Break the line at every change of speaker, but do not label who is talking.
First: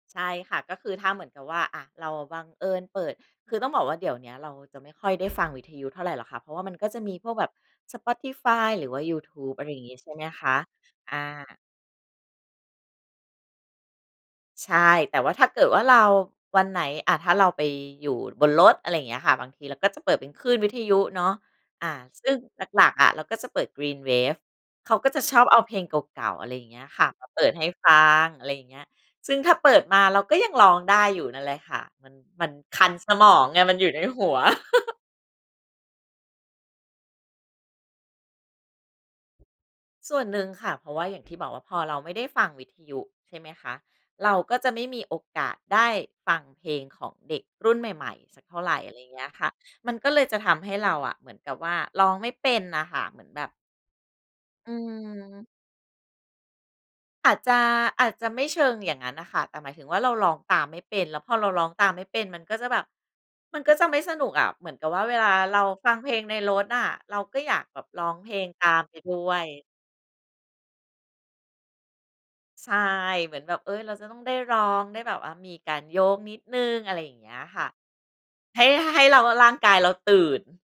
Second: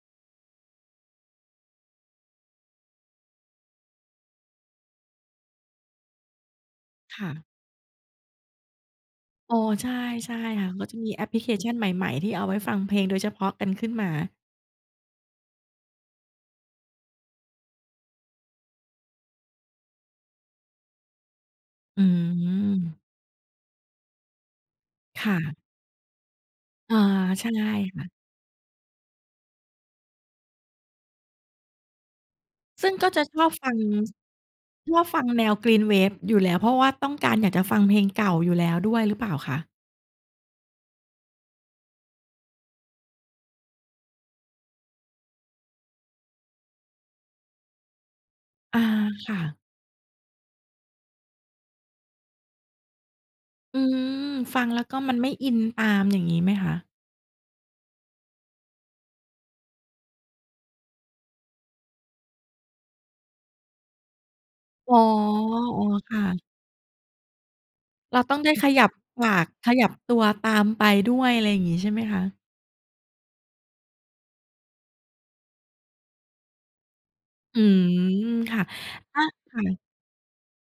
ใช่ค่ะ ก็คือถ้าเหมือนกับว่า อา เราอะบังเอิญเปิด คือต้องบอกว่าเดี๋ยวเนี้ยเราจะไม่ค่อยได้ฟังวิทยุเท่าไรหรอกค่ะ เพราะว่ามันก็จะมี
ค
พ
่
วกแ
ะ
บบ Spotify หรือว่ายูทูบ
อ๋อ
อะไรอย่า
ใ
ง
ช
ง
่
ี้ใช่ไหม
ใช่
คะ?
ค่ะ ก็จะมี
อ
แอปพลิเค
า
ชันใหม่ ๆ ที่เอาไว้ฟังเพลงโดยเฉพาะกันขึ้นมา
ใช่ แต่ว่าถ้าเกิดว่าเรา วันไหน อา ถ้าเราไปอยู่บนรถ อะไรอย่างเงี้ยค่ะ บางทีเราก็จะเปิดเป็นคลื่นวิทยุเนาะ อา
อื
ซึ่งหลั
ม
ก ๆ อะ เราก็จะเปิด Green wave เขาก็จะ
ค่
ชอบ
ะ
เอาเพลงเก่า ๆ อะไรอย่างเงี้ย
อา
ค่ะ มาเป
ใ
ิ
ช่
ดให้ฟ
ค
ั
่ะ
ง อะไรอย่างเงี้ย ซึ่งถ้าเปิดมาเราก็ยังร้องได้อยู่นั่นแหละค่ะ มัน มันค
ซ
ั
ึ่
น
งก
ส
็จะ
มอ
ช
ง
อบ
ไง
ฟั
มัน
ง
อยู่ในหัว
ชอบฟังแนว Green wave อยู่แล้ว เพราะว่าต้องการอยากจะฟังเพลงเก่าอยู่แล้วด้วย หรือเปล่าคะ?
ส่วนหนึ่งค่ะ เพราะว่าอย่างที่บอกว่าพอเราไม่ได้ฟังวิทยุใช่ไหมคะ เราก็จะไม่มีโอกาสได้ฟังเพลงของเด็กรุ่นใหม่ ๆ สักเท่าไร
อา
อะไรเงี้
ค
ย
่
ค
ะ
่ะ มันก็เลยจะทำให้เราอะเหมือนกับว่าร้องไม่เป็นน่ะค่ะ เหมือนแบบ
อืม ฟั
อ
ง
ื
แล้วก็มันไม่
ม
อินตาม อย่างงี้ไหมคะ?
อาจจะ อาจจะไม่เชิงอย่างงั้นน่ะค่ะ แต่หมายถึงว่าเราร้องตามไม่เป็น แล้วพอเราร้องตามไม่เป็น มันก็จะแบบ มันก็จะไม่สนุกอะ เหมือนกับ
อ๋อ
ว่าเวลาเรา
อ๋อ
ฟังเพ
ค
ล
่
งใน
ะ
รถน่ะเราก็อยากแบบร้อ
เ
ง
รา
เพ
ต้
ล
อง
ง
ได้
ต
ข
า
ย
ม
ั
ไ
บ
ปด้
ป
ว
าก
ย
ขยับตัวตามไปด้วย อะไรอย่างงี้ใช่ไหมคะ?
ใช่ เหมือนแบบ เอ๊ย เราจะต้องได้ร้อง ได้แบบว่ามีการโยกนิดหนึ่ง อะไรอย่างเงี้ย
อ
ค
ื
่ะ
ม ค
ใ
่
ห
ะ
้ ให้เ
อ
รา
า
ร่า
ค
ง
่
กา
ะ
ยเราตื่น